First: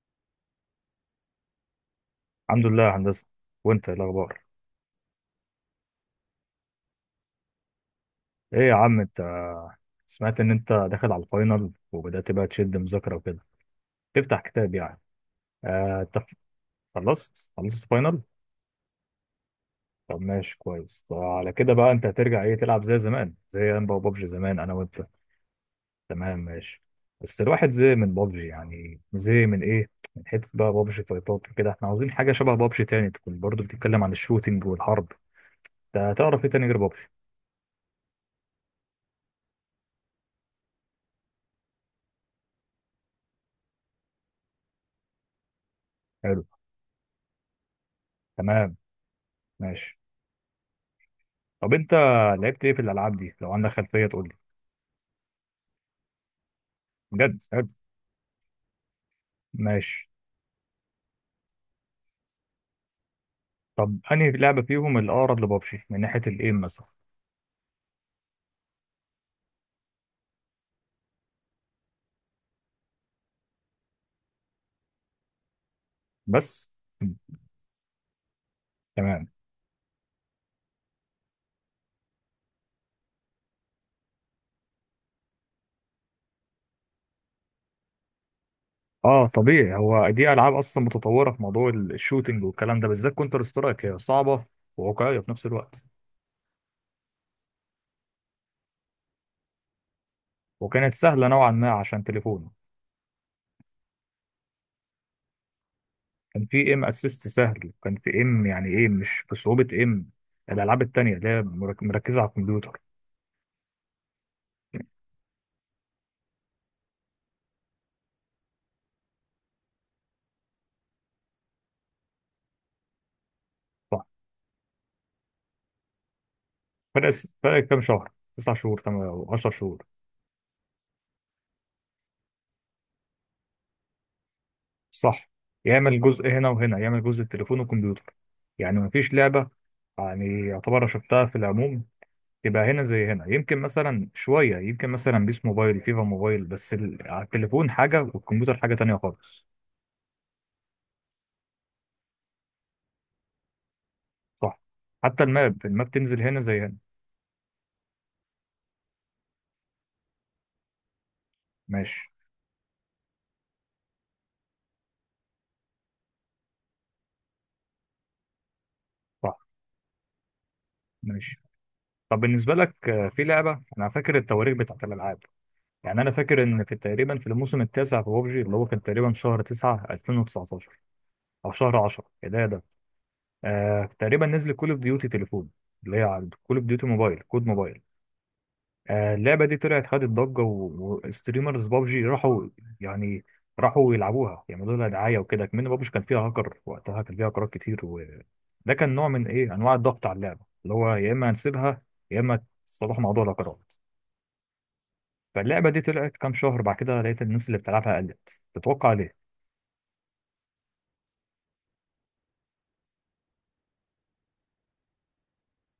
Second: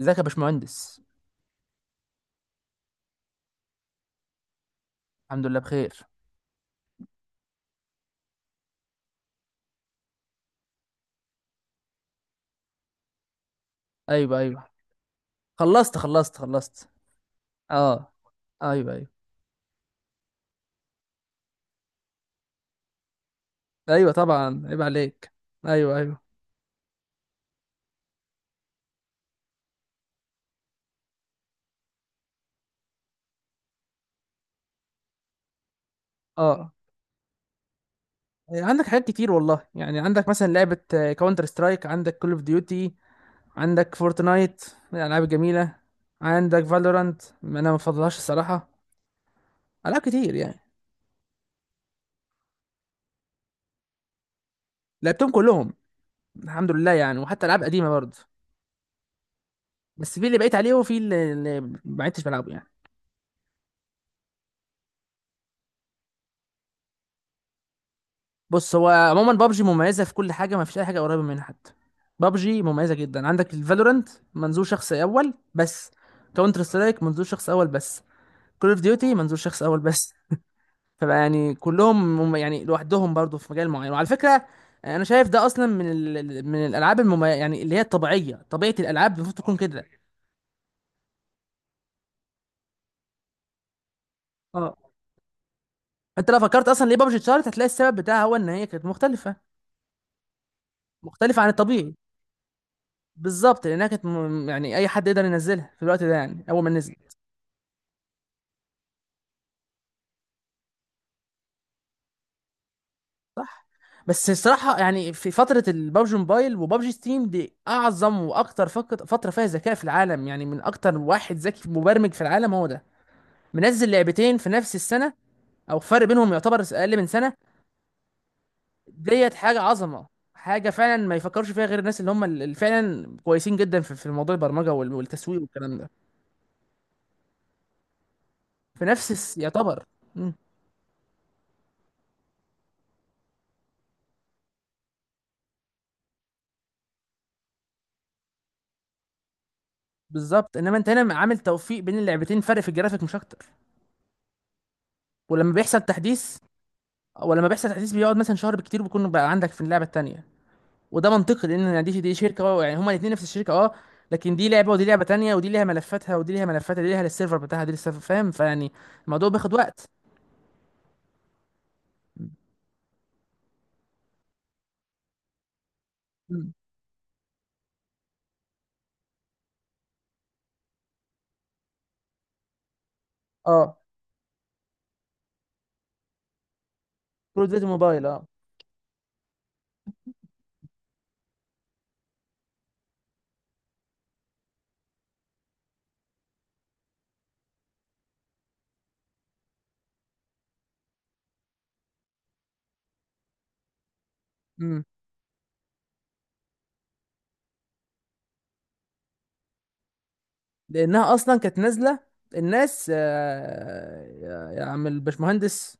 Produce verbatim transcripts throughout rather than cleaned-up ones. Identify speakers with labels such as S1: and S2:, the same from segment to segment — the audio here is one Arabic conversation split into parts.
S1: ازيك يا باشمهندس؟
S2: الحمد لله يا هندسة، وانت ايه الاخبار؟
S1: الحمد لله بخير.
S2: ايه يا عم انت، سمعت ان انت داخل على الفاينل وبدأت بقى تشد مذاكرة وكده.
S1: ايوه،
S2: تفتح
S1: ايوه.
S2: كتاب يعني.
S1: خلصت
S2: آه انت
S1: خلصت خلصت.
S2: خلصت خلصت
S1: اه.
S2: فاينل.
S1: ايوه، ايوه،
S2: طب ماشي كويس. طب على كده بقى انت هترجع ايه، تلعب زي زمان، زي انا
S1: ايوه،
S2: وبابجي زمان،
S1: طبعا
S2: انا
S1: عيب
S2: وانت؟
S1: عليك. ايوه، ايوه.
S2: تمام ماشي. بس الواحد زهق من بابجي، يعني زهق من ايه من حتة بقى بابجي فايتات وكده، احنا عاوزين حاجة شبه بابجي تاني تكون برضو بتتكلم عن الشوتينج والحرب. ده تعرف ايه تاني
S1: اه.
S2: غير بابجي؟
S1: إيه، عندك حاجات كتير والله، يعني عندك مثلا لعبة كاونتر سترايك، عندك كول اوف ديوتي، عندك فورتنايت من الالعاب الجميلة.
S2: حلو.
S1: عندك فالورانت، انا ما بفضلهاش الصراحة.
S2: تمام. ماشي.
S1: العاب كتير يعني.
S2: طب انت لعبت ايه في الالعاب دي؟ لو عندك خلفيه تقول لي.
S1: لعبتهم كلهم الحمد لله يعني،
S2: بجد
S1: وحتى العاب
S2: حلو.
S1: قديمة برضه.
S2: ماشي.
S1: بس في اللي بقيت عليه، وفي اللي اللي ما عدتش بلعبه يعني.
S2: طب انهي لعبه فيهم الاقرب لبابجي من ناحيه الايم مثلا؟
S1: بص، هو عموما بابجي مميزه في كل حاجه، ما فيش اي حاجه قريبه منها حتى. بابجي مميزه جدا، عندك الفالورنت منظور شخص اول بس. كاونتر
S2: بس.
S1: سترايك
S2: مم.
S1: منظور شخص اول بس. كول اوف ديوتي
S2: تمام.
S1: منظور شخص اول بس. فبقى يعني كلهم مم- يعني لوحدهم برضو في مجال معين، وعلى فكره. انا شايف ده اصلا من ال... من الالعاب الممي... يعني اللي هي الطبيعيه، طبيعه الالعاب
S2: اه
S1: المفروض تكون
S2: طبيعي،
S1: كده.
S2: هو دي العاب اصلا متطوره في موضوع ال- الشوتينج والكلام ده، بالذات كونتر سترايك هي صعبه
S1: اه،
S2: وواقعيه في نفس الوقت.
S1: انت لو فكرت اصلا ليه بابجي اتشهرت هتلاقي السبب بتاعها هو ان هي كانت مختلفه.
S2: وكانت سهله
S1: مختلفه عن
S2: نوعا ما
S1: الطبيعي.
S2: عشان تليفون.
S1: بالظبط، لانها كانت م- يعني اي حد يقدر ينزلها في الوقت ده، يعني
S2: كان
S1: اول
S2: في
S1: ما
S2: ايم
S1: نزل.
S2: اسيست سهل، كان في ايم يعني ايه، مش بصعوبه ايم الالعاب التانيه اللي هي مرك- مركزه على الكمبيوتر.
S1: صح. بس الصراحة، يعني في فترة البابجي موبايل وبابجي ستيم دي أعظم وأكتر فك- فترة فيها ذكاء في العالم، يعني من أكتر واحد ذكي مبرمج في العالم هو ده، منزل
S2: صح.
S1: لعبتين في نفس السنة، أو فرق بينهم يعتبر أقل من
S2: فرق
S1: سنة.
S2: فرق كام شهر، تسع شهور، تمام،
S1: ديت
S2: او 10
S1: حاجة
S2: شهور.
S1: عظمة، حاجة فعلا ما يفكرش فيها غير الناس اللي هم اللي فعلا كويسين جدا في في موضوع البرمجة وال-
S2: صح.
S1: والتسويق والكلام ده.
S2: يعمل جزء هنا وهنا، يعمل جزء التليفون والكمبيوتر. يعني
S1: في نفس
S2: مفيش
S1: الس-
S2: لعبة،
S1: يعتبر. مم.
S2: يعني يعتبر شفتها في العموم تبقى هنا زي هنا. يمكن مثلا شوية، يمكن مثلا بيس موبايل، فيفا موبايل، بس ال- على التليفون حاجة والكمبيوتر حاجة تانية خالص.
S1: بالظبط، إنما أنت هنا عامل توفيق بين اللعبتين، فرق في الجرافيك مش أكتر.
S2: صح. حتى
S1: ولما
S2: الماب
S1: بيحصل
S2: الماب تنزل
S1: تحديث
S2: هنا زي هنا.
S1: ولما بيحصل تحديث بيقعد مثلا شهر بالكتير، بيكون بقى عندك في اللعبه التانيه. وده منطقي لان يعني دي
S2: ماشي.
S1: دي شركه، اه يعني هما الاثنين نفس الشركه، اه. لكن دي لعبه ودي لعبه تانيه، ودي ليها ملفاتها ودي ليها ملفاتها، دي ليها السيرفر بتاعها دي للسيرفر، فاهم؟ فيعني الموضوع
S2: صح.
S1: بياخد وقت.
S2: ماشي. طب بالنسبة لك آه، في لعبة، أنا فاكر التواريخ بتاعت الألعاب. يعني أنا فاكر
S1: م.
S2: إن في تقريبا في الموسم التاسع في بابجي اللي هو كان تقريبا شهر تسعة ألفين وتسعة عشر، أو شهر عشرة كده.
S1: اه.
S2: آه تقريبا نزل كول اوف ديوتي تليفون، اللي هي على كول اوف ديوتي موبايل،
S1: برو
S2: كود
S1: ديفيجن
S2: موبايل.
S1: موبايل، اه.
S2: آه اللعبه دي طلعت خدت ضجه و- وستريمرز بابجي راحوا. يعني راحوا يلعبوها، يعملوا لها دعايه وكده. كمان بابجي كان فيها هاكر وقتها، كان فيها هاكرات كتير، وده كان نوع من ايه انواع الضغط على اللعبه، اللي هو يا اما هنسيبها يا اما تصلحوا موضوع الهاكرات.
S1: امم.
S2: فاللعبه دي طلعت كام شهر بعد كده لقيت الناس اللي بتلعبها قلت، تتوقع ليه؟
S1: لانها اصلا كانت نازله. الناس، آه، يا يا عم الباشمهندس.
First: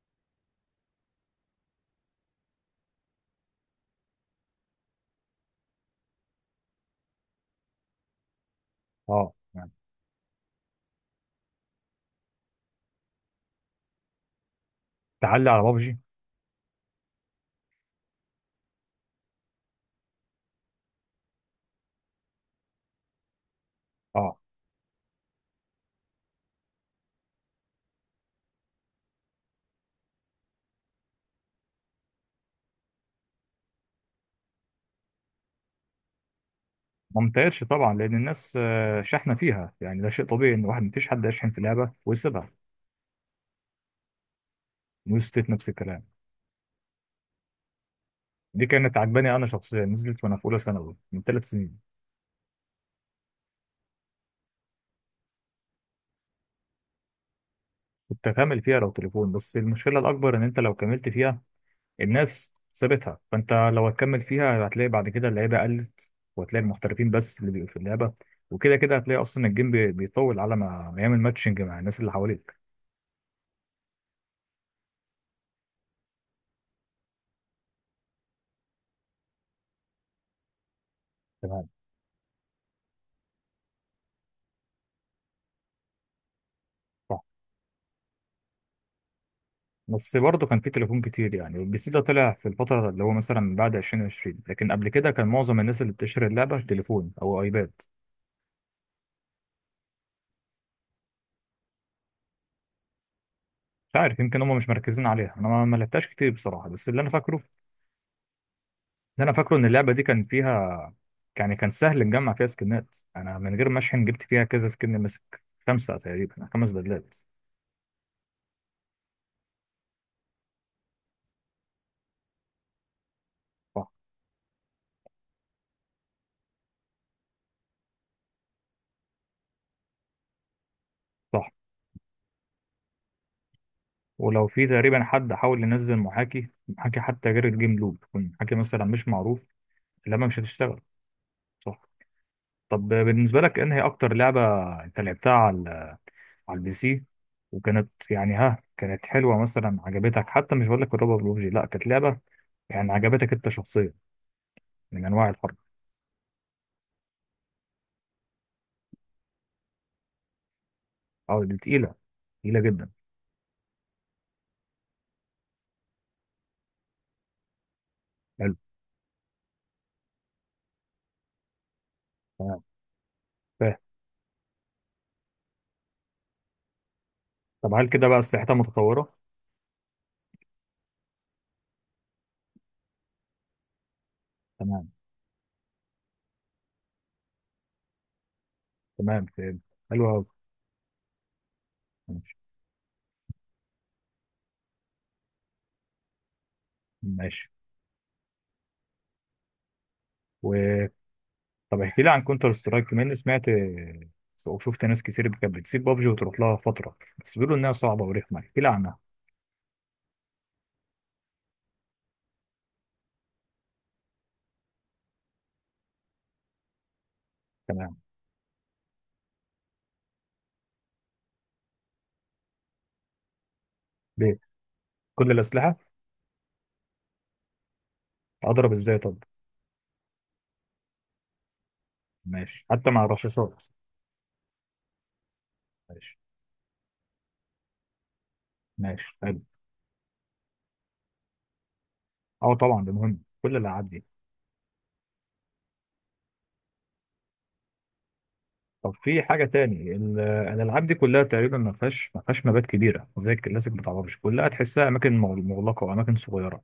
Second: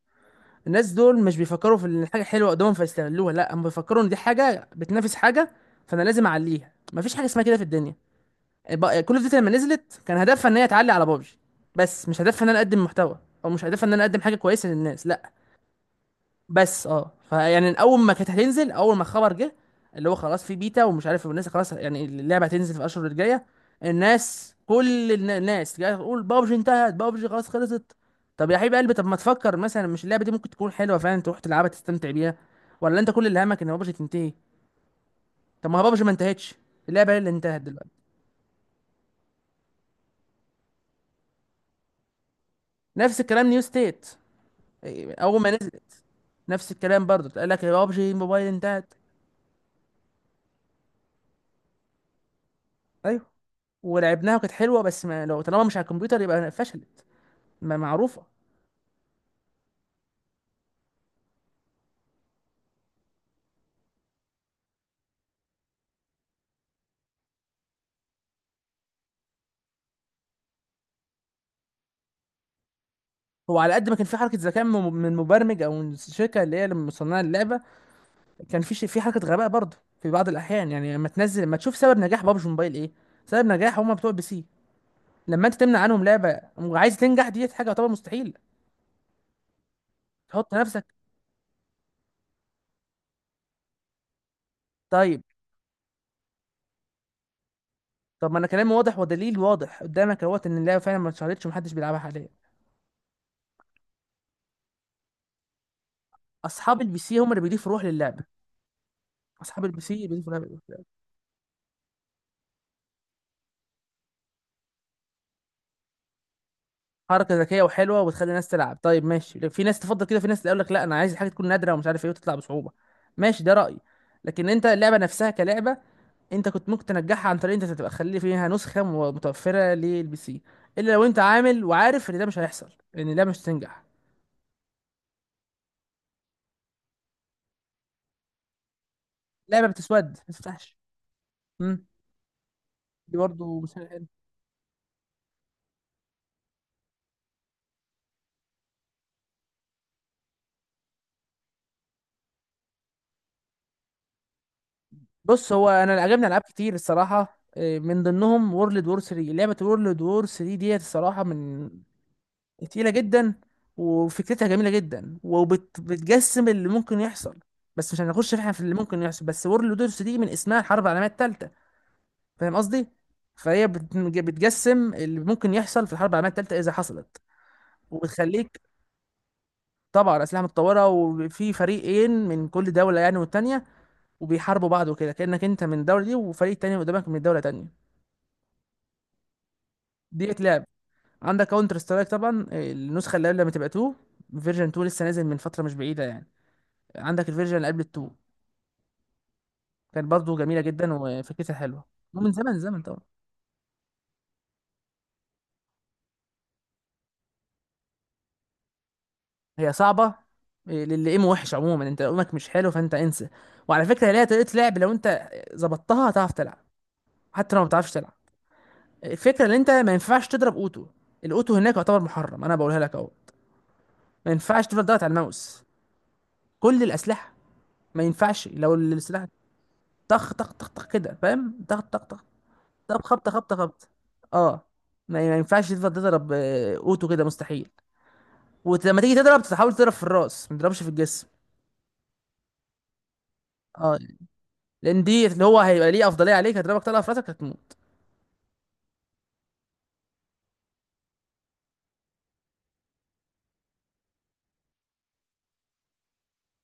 S1: الناس دول مش بيفكروا في ان الحاجه حلوه قدامهم فيستغلوها، لا، هم بيفكروا ان دي حاجه بتنافس حاجه، فانا لازم اعليها. مفيش حاجه اسمها كده في الدنيا. بقى- كل
S2: اه
S1: اوف لما
S2: يعني.
S1: نزلت كان هدفها ان هي تعلي على بابجي. بس مش هدفها ان انا اقدم محتوى، او مش هدفها ان انا اقدم حاجه كويسه للناس، لا.
S2: تعلي على بابجي.
S1: بس اه فيعني اول ما كانت هتنزل، اول ما الخبر جه، اللي هو خلاص في بيتا ومش عارف، والناس خلاص يعني اللعبه هتنزل في الاشهر الجايه.
S2: اه
S1: الناس كل النا- الناس جايه تقول بابجي انتهت، بابجي خلاص خلصت. طب يا حبيب قلبي، طب ما تفكر مثلا مش اللعبه دي ممكن تكون حلوه فعلا، تروح تلعبها تستمتع بيها، ولا انت كل اللي همك ان بابجي تنتهي؟ طب ما هو بابجي ما انتهتش، اللعبه هي اللي انتهت
S2: ممتازش طبعا
S1: دلوقتي.
S2: لان الناس آه، شحنه فيها، يعني ده شيء طبيعي ان واحد، مفيش حد يشحن في لعبه ويسيبها.
S1: نفس الكلام نيو ستيت. إيه،
S2: نيو
S1: اول ما
S2: ستيت نفس
S1: نزل
S2: الكلام.
S1: نفس الكلام برضه، قال لك يا بابجي موبايل
S2: دي
S1: انتهت.
S2: كانت عجباني انا شخصيا، نزلت وانا في اولى ثانوي من ثلاث سنين.
S1: ايوه، ولعبناها وكانت حلوه، بس ما لو طالما مش على الكمبيوتر يبقى فشلت. ما- معروفه.
S2: كنت هكمل فيها لو تليفون، بس المشكله الاكبر ان انت لو كملت فيها، الناس سابتها، فانت لو هتكمل فيها هتلاقي بعد كده اللعيبه قلت، وهتلاقي المحترفين بس اللي بيبقوا في اللعبه. وكده كده هتلاقي اصلا الجيم بي- بيطول على ما ما يعمل ماتشنج مع الناس اللي حواليك.
S1: هو على قد ما كان في حركه ذكاء من من مبرمج او من الشركه اللي هي اللي مصنعه اللعبه، كان في ش- في حركه غباء برضه في بعض الاحيان، يعني لما تنزل لما
S2: تمام.
S1: تشوف سبب نجاح بابجي موبايل ايه. سبب نجاح هم بتوع بي سي. لما انت تمنع عنهم لعبه وعايز تنجح دي حاجه طبعا مستحيل.
S2: بس برضه
S1: تحط
S2: كان في
S1: نفسك.
S2: تليفون كتير يعني، والبي سي ده طلع في الفترة اللي هو مثلا بعد ألفين وعشرين، لكن قبل كده
S1: طيب.
S2: كان معظم الناس اللي بتشتري اللعبة تليفون أو أيباد.
S1: طب ما انا كلامي واضح ودليل واضح قدامك اهوت ان اللعبه فعلا ما اتشهرتش ومحدش بيلعبها حاليا.
S2: مش عارف، يمكن هم مش مركزين عليها، أنا ما ما لعبتهاش كتير بصراحة،
S1: اصحاب
S2: بس
S1: البي
S2: اللي أنا
S1: سي هم اللي
S2: فاكره
S1: بيضيفوا روح للعبه.
S2: اللي أنا فاكره
S1: اصحاب
S2: إن
S1: البي
S2: اللعبة دي
S1: سي
S2: كان
S1: بيضيفوا لعبه
S2: فيها، يعني كان سهل نجمع فيها سكنات، أنا من غير ما أشحن جبت فيها كذا سكن مسك، خمسة تقريبا، خمس بدلات.
S1: حركه ذكيه وحلوه وتخلي الناس تلعب. طيب ماشي. في ناس تفضل كده، في ناس تقول لك لا، انا عايز الحاجه تكون نادره ومش عارف ايه وتطلع بصعوبه. ماشي، ده رايي.
S2: صح.
S1: لكن انت اللعبه نفسها كلعبه، انت كنت ممكن تنجحها عن طريق انت تبقى خلي فيها نسخه م- متوفره للبي سي، الا لو انت
S2: صح.
S1: عامل وعارف ان ده مش هيحصل، ان اللعبه مش هتنجح.
S2: ولو في تقريبا حد حاول ينزل محاكي محاكي حتى غير الجيم لوب، يكون محاكي مثلا مش معروف،
S1: اللعبه بتسود ما
S2: اللعبة مش
S1: تفتحش.
S2: هتشتغل. صح.
S1: امم.
S2: طب
S1: دي
S2: بالنسبة لك
S1: برضه مش
S2: انهي
S1: حلو.
S2: اكتر لعبة انت لعبتها على، على البي سي وكانت يعني ها، كانت حلوة مثلا عجبتك، حتى مش بقول لك الروبر بلوبجي، لا كانت لعبة يعني عجبتك انت شخصيا من انواع
S1: بص،
S2: الحرب؟
S1: هو انا عجبني العاب كتير الصراحه، إيه، من ضمنهم وورلد وور ثري. لعبه وورلد وور ثري ديت الصراحه
S2: او دي
S1: من
S2: تقيلة؟ تقيلة
S1: تقيلة
S2: جدا.
S1: جدا، وفكرتها جميلة جدا، وبتجسم اللي ممكن يحصل. بس مش هنخش احنا
S2: حلو.
S1: في اللي ممكن يحصل بس، وورلد وورز دي من اسمها الحرب العالمية التالتة، فاهم
S2: تمام
S1: قصدي؟ فهي
S2: فاهم.
S1: بت- بتجسم اللي ممكن يحصل في الحرب العالمية التالتة إذا حصلت.
S2: طب هل كده بقى اسلحتها
S1: وبتخليك،
S2: متطورة؟
S1: طبعا أسلحة متطورة، وفي فريقين من كل دولة يعني والتانية، وبيحاربوا بعض
S2: تمام.
S1: وكده، كأنك أنت من الدولة دي وفريق تاني قدامك من دولة تانية.
S2: تمام فاهم. حلو قوي.
S1: دي بتلعب. عندك كاونتر سترايك
S2: ماشي.
S1: طبعا، النسخة اللي قبل ما تبقى تو. فيرجن اتنين لسه نازل من فترة مش بعيدة يعني. عندك
S2: ماشي.
S1: الفيرجن اللي قبل التو، كانت برضه جميله
S2: و...
S1: جدا وفكرتها
S2: طب
S1: حلوه،
S2: احكي لي عن
S1: من
S2: كونتر
S1: زمن زمن
S2: سترايك
S1: طبعا.
S2: كمان، سمعت وشفت ناس كتير كانت بتسيب بابجي وتروح لها فترة، بس بيقولوا انها صعبة ورخمة، احكي لي عنها.
S1: هي صعبه، إيه، للي ايمو وحش عموما، انت ايمك مش حلو فانت انسى. وعلى فكره هي ليها طريقه لعب، لو انت ظبطتها هتعرف تلعب، حتى لو ما بتعرفش
S2: تمام.
S1: تلعب. الفكره ان انت ما ينفعش تضرب اوتو. الاوتو هناك يعتبر محرم، انا بقولها لك اهو. ما
S2: ليه؟
S1: ينفعش تفضل ضغط على
S2: كل
S1: الماوس.
S2: الأسلحة؟
S1: كل الاسلحه، ما ينفعش
S2: اضرب
S1: لو
S2: ازاي طب؟
S1: السلاح، طخ طخ طخ طخ كده فاهم، طخ طخ طخ،
S2: ماشي، حتى
S1: طب
S2: مع
S1: خبطه خبطه
S2: الرشاشات؟
S1: خبطه. اه. ما ما ينفعش تفضل
S2: ماشي.
S1: تضرب، آه، اوتو كده مستحيل. ولما تيجي
S2: ماشي حلو.
S1: تضرب تحاول تضرب في الراس، ما تضربش في الجسم.
S2: اه طبعا ده مهم كل الالعاب
S1: اه،
S2: دي.
S1: لان دي اللي هو هيبقى ليه افضليه عليك، هتضربك طلقه في راسك هتموت.
S2: طب في حاجه تاني، ال- الالعاب دي كلها تقريبا ما فيهاش ما فيهاش مبات كبيره زي الكلاسيك بتاع بابجي، كلها تحسها اماكن مغ- مغلقه واماكن صغيره.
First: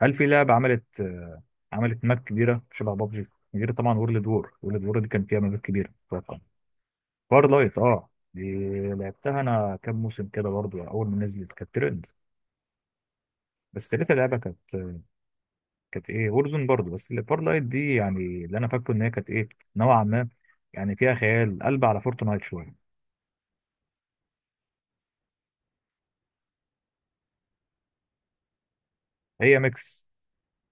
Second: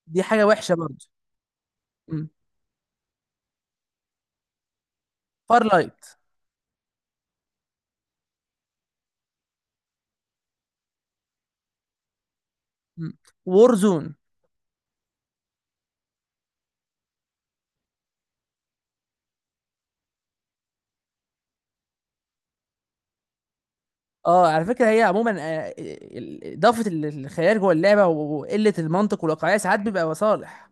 S2: هل
S1: دي
S2: في
S1: حاجه
S2: لعبه
S1: وحشه
S2: عملت
S1: برضه.
S2: آه، عملت ماب كبيره شبه بابجي غير طبعا وورلد وور؟ وورلد وور دي كان فيها مابات
S1: فار
S2: كبيره
S1: لايت.
S2: اتوقع. فار لايت. اه دي لعبتها انا كام موسم كده برضو، اول ما نزلت كانت ترند،
S1: وور
S2: بس
S1: زون.
S2: لقيت اللعبه كانت، كانت ايه؟ وورزون برضو، بس اللي فار لايت دي يعني، اللي انا فاكره ان هي كانت ايه، نوعا ما يعني فيها خيال، قلب على فورتنايت شويه.
S1: اه، على فكره هي عموما، آه، ال- ال- اضافه ال- الخيال جوه اللعبه وقله المنطق والواقعيه
S2: هي
S1: ساعات
S2: ميكس،
S1: بيبقى صالح.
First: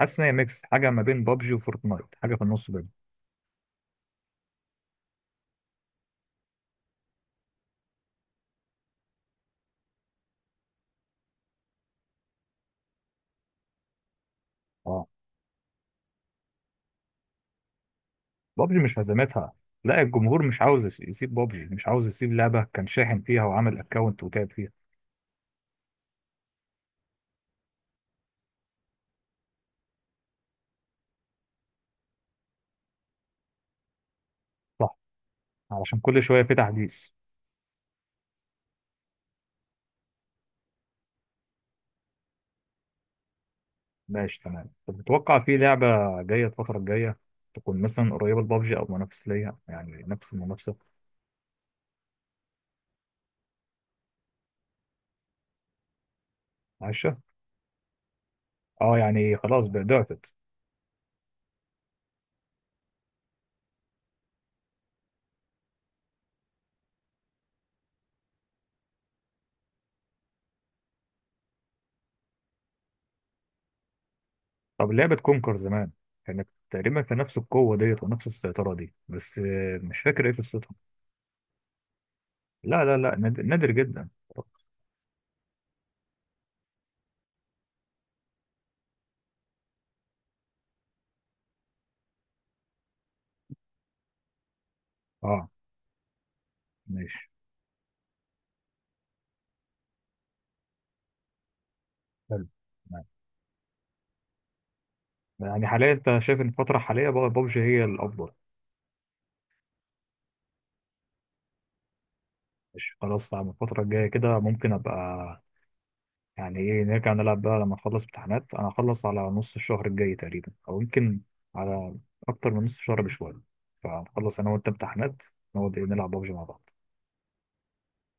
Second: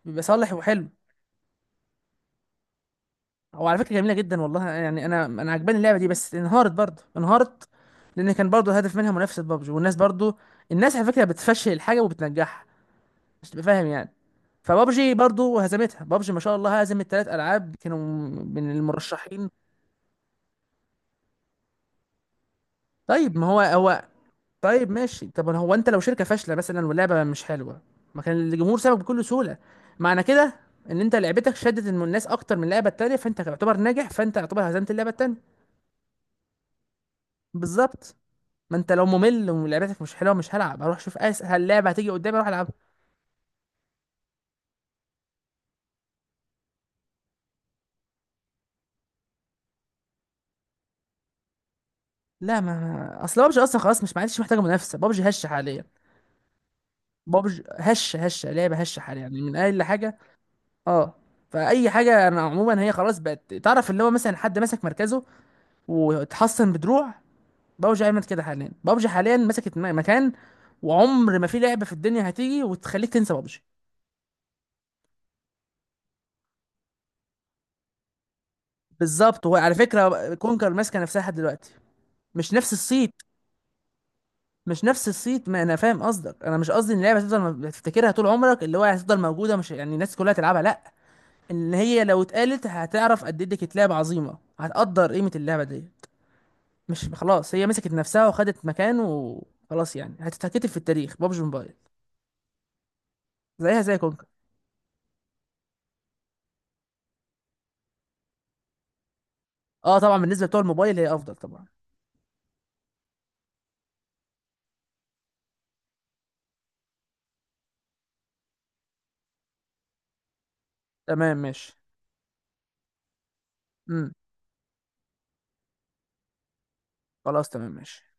S2: حاسس
S1: بيبقى
S2: ان هي
S1: صالح
S2: ميكس
S1: وحلو.
S2: حاجه ما بين بابجي وفورتنايت، حاجه في النص بينهم.
S1: هو على فكره جميله جدا والله، يعني انا انا عجباني اللعبه دي، بس انهارت برضه انهارت، لان كان برضه الهدف منها منافسه بابجي، والناس برضه. الناس على فكره بتفشل الحاجه وبتنجحها، مش تبقى فاهم يعني.
S2: اه.
S1: فبابجي برضو هزمتها، بابجي ما شاء الله هزمت ثلاث العاب كانوا من
S2: بابجي مش
S1: المرشحين.
S2: هزمتها، لا، الجمهور مش عاوز يس- يسيب بابجي، مش عاوز يسيب لعبه كان شاحن
S1: طيب
S2: فيها
S1: ما هو
S2: وعامل
S1: هو،
S2: اكونت وتعب فيها.
S1: طيب ماشي، طب هو انت لو شركه فاشله مثلا واللعبه مش حلوه ما كان الجمهور سابك بكل سهوله. معنى كده ان انت لعبتك شدت الم- الناس اكتر من اللعبه التانيه، فانت تعتبر ناجح، فانت تعتبر هزمت
S2: صح،
S1: اللعبه التانيه.
S2: علشان كل شويه في تحديث.
S1: بالظبط. ما انت لو ممل ولعبتك مش حلوه مش هلعب، اروح اشوف اسهل لعبه هتيجي قدامي اروح العبها.
S2: ماشي تمام. طب تتوقع في لعبه جايه الفتره الجايه تكون مثلا قريبه لبابجي او منافس ليها، يعني نفس المنافسه؟
S1: لا، ما اصل بابجي اصلا خلاص مش، معلش، محتاجه منافسه، بابجي هشه حاليا.
S2: عايشه.
S1: بابجي هشه هشه لعبه
S2: اه
S1: هشه حاليا،
S2: يعني
S1: يعني من
S2: خلاص
S1: اقل
S2: بقى
S1: حاجه.
S2: ضعفت.
S1: اه. فاي حاجه انا عموما، هي خلاص بقت تعرف اللي هو مثلا حد مسك مركزه واتحصن بدروع، بابجي عملت كده حاليا. بابجي حاليا مسكت م- مكان، وعمر ما في لعبه في الدنيا هتيجي وتخليك تنسى بابجي.
S2: طب لعبة كونكر زمان كانت تقريبا في نفس القوة ديت ونفس السيطرة دي، بس
S1: بالظبط، وعلى
S2: آه، مش فاكر ايه
S1: فكره كونكر
S2: قصتها.
S1: ماسكه نفسها لحد دلوقتي، مش نفس
S2: لا لا
S1: الصيت.
S2: لا، نادر, نادر جدا.
S1: مش نفس الصيت، ما انا فاهم قصدك، انا مش قصدي ان اللعبه هتفضل تفتكرها طول عمرك، اللي هو هتفضل موجوده، مش يعني الناس كلها تلعبها لا. ان هي لو اتقالت هتعرف قد ايه دي كانت لعبه عظيمه، هتقدر قيمه
S2: اه.
S1: اللعبه دي. مش
S2: ماشي.
S1: خلاص هي مسكت نفسها وخدت مكانه، وخلاص يعني هتتكتب في التاريخ بابجي موبايل،
S2: حلو. تمام.
S1: زيها زي كونكر.
S2: يعني حاليا انت شايف ان الفترة الحالية بقى بابجي هي الأفضل؟
S1: اه طبعا، بالنسبه لبتوع الموبايل هي افضل طبعا.
S2: مش خلاص على الفترة الجاية كده ممكن أبقى، يعني ايه، نرجع نلعب بقى لما نخلص امتحانات. أنا هخلص على نص الشهر الجاي تقريبا أو يمكن
S1: تمام ماشي.
S2: على أكتر من نص شهر بشوية،
S1: امم.
S2: فنخلص أنا وأنت امتحانات، نقعد ايه، نلعب بابجي مع بعض.
S1: خلاص تمام ماشي.